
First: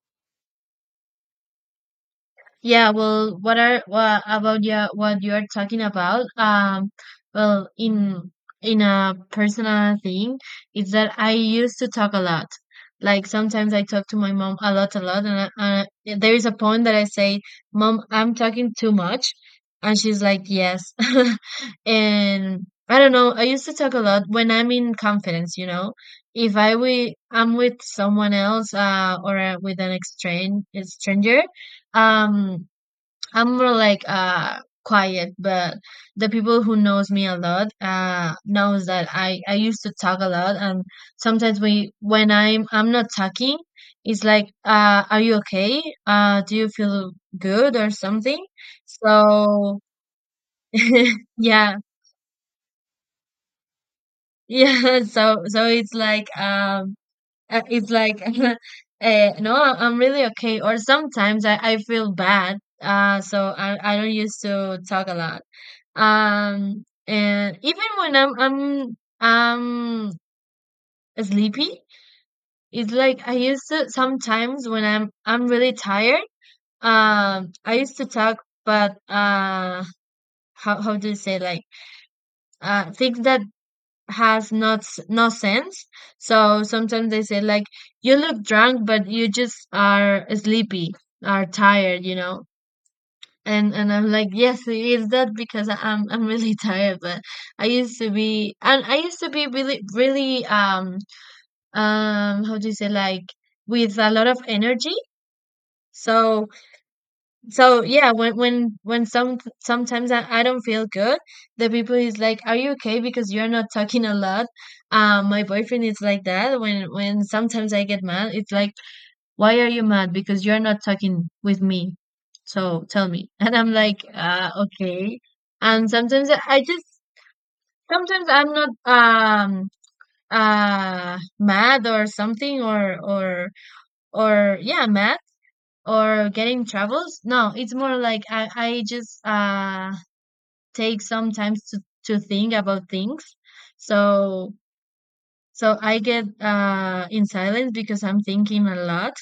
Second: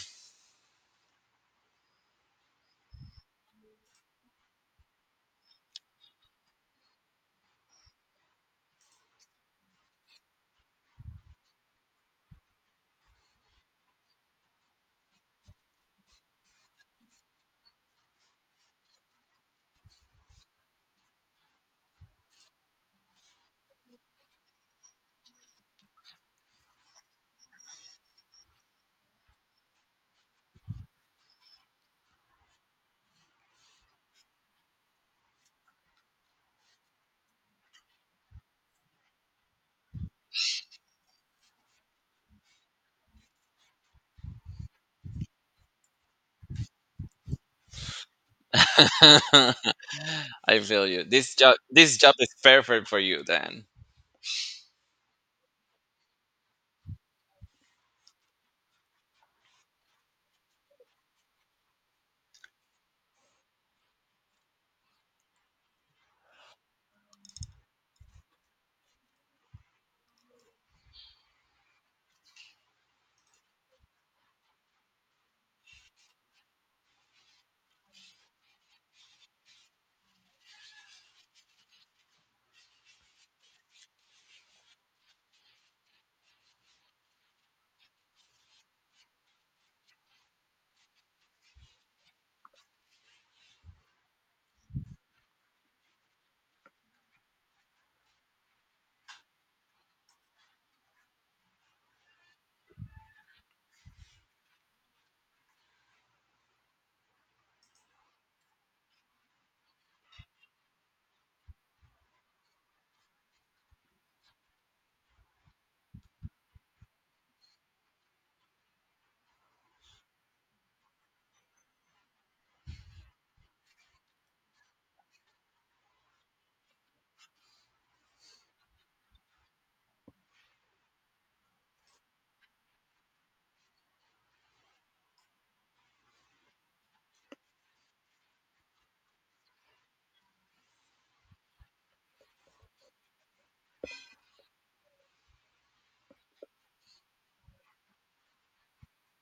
S2: Yeah, well, what about your what you are talking about? Well, in a personal thing, is that I used to talk a lot. Like sometimes I talk to my mom a lot, and I, there is a point that I say, "Mom, I'm talking too much," and she's like, "Yes." And I don't know. I used to talk a lot when I'm in confidence, you know. If I'm with someone else, or with an exchange stranger, um I'm more like quiet, but the people who knows me a lot knows that I used to talk a lot, and sometimes we when I'm not talking, it's like uh, are you okay? Do you feel good or something? So
S1: I feel you. This job,
S2: yeah,
S1: this job is perfect for you, Dan.
S2: yeah. So so it's like no, I'm really okay. Or sometimes I feel bad. So I don't used to talk a lot. And even when I'm sleepy, it's like I used to sometimes when I'm really tired. I used to talk, but how do you say like things that has not s- no sense. So sometimes they say like you look drunk, but you just are sleepy, are tired, you know. And I'm like, yes, it is that because I'm really tired. But I used to be, and I used to be really really how do you say like with a lot of energy. So so yeah, when some sometimes I don't feel good, the people is like, are you okay? Because you're not talking a lot. My boyfriend is like that. When sometimes I get mad, it's like why are you mad? Because you're not talking with me. So tell me. And I'm like, okay. And sometimes I just, sometimes I'm not, mad or something or, yeah, mad or getting troubles. No, it's more like I just, take some time to think about things. So, so I get, in silence because I'm thinking a lot.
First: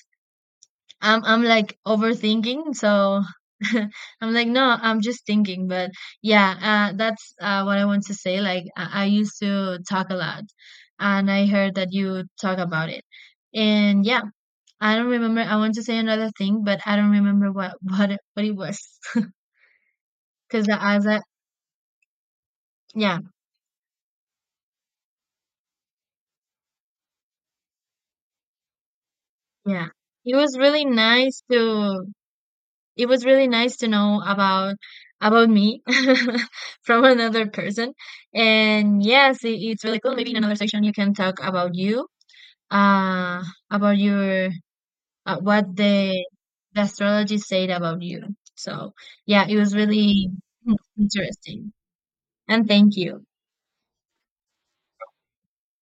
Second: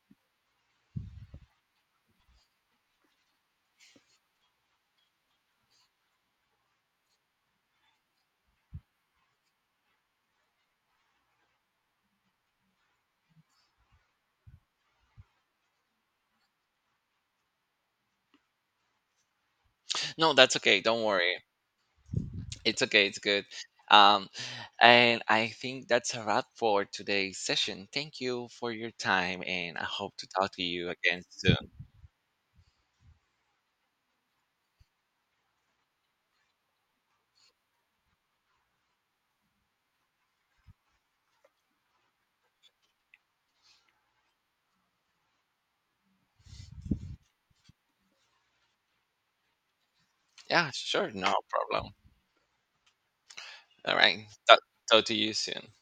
S2: I'm like overthinking, so I'm like, no, I'm just thinking. But yeah, that's what I want to say. Like, I used to talk a lot, and I heard that you talk about it. And yeah, I don't remember. I want to say another thing, but I don't remember what what it was.
S1: No, that's
S2: Because
S1: okay.
S2: the
S1: Don't
S2: as I
S1: worry. It's okay. It's
S2: yeah
S1: good. Um, and I think that's a wrap for today's session. Thank you for your time, and I
S2: yeah,
S1: hope to
S2: it
S1: talk
S2: was
S1: to
S2: really
S1: you again
S2: nice
S1: soon.
S2: to it was really nice to know about me from another person. And yes, it, it's really cool. Maybe in another section you can talk about you, uh, about your what the astrology said about you. So yeah, it was really
S1: Yeah,
S2: hmm,
S1: sure. No
S2: interesting.
S1: problem.
S2: And thank you.
S1: All right. Talk, talk to you soon.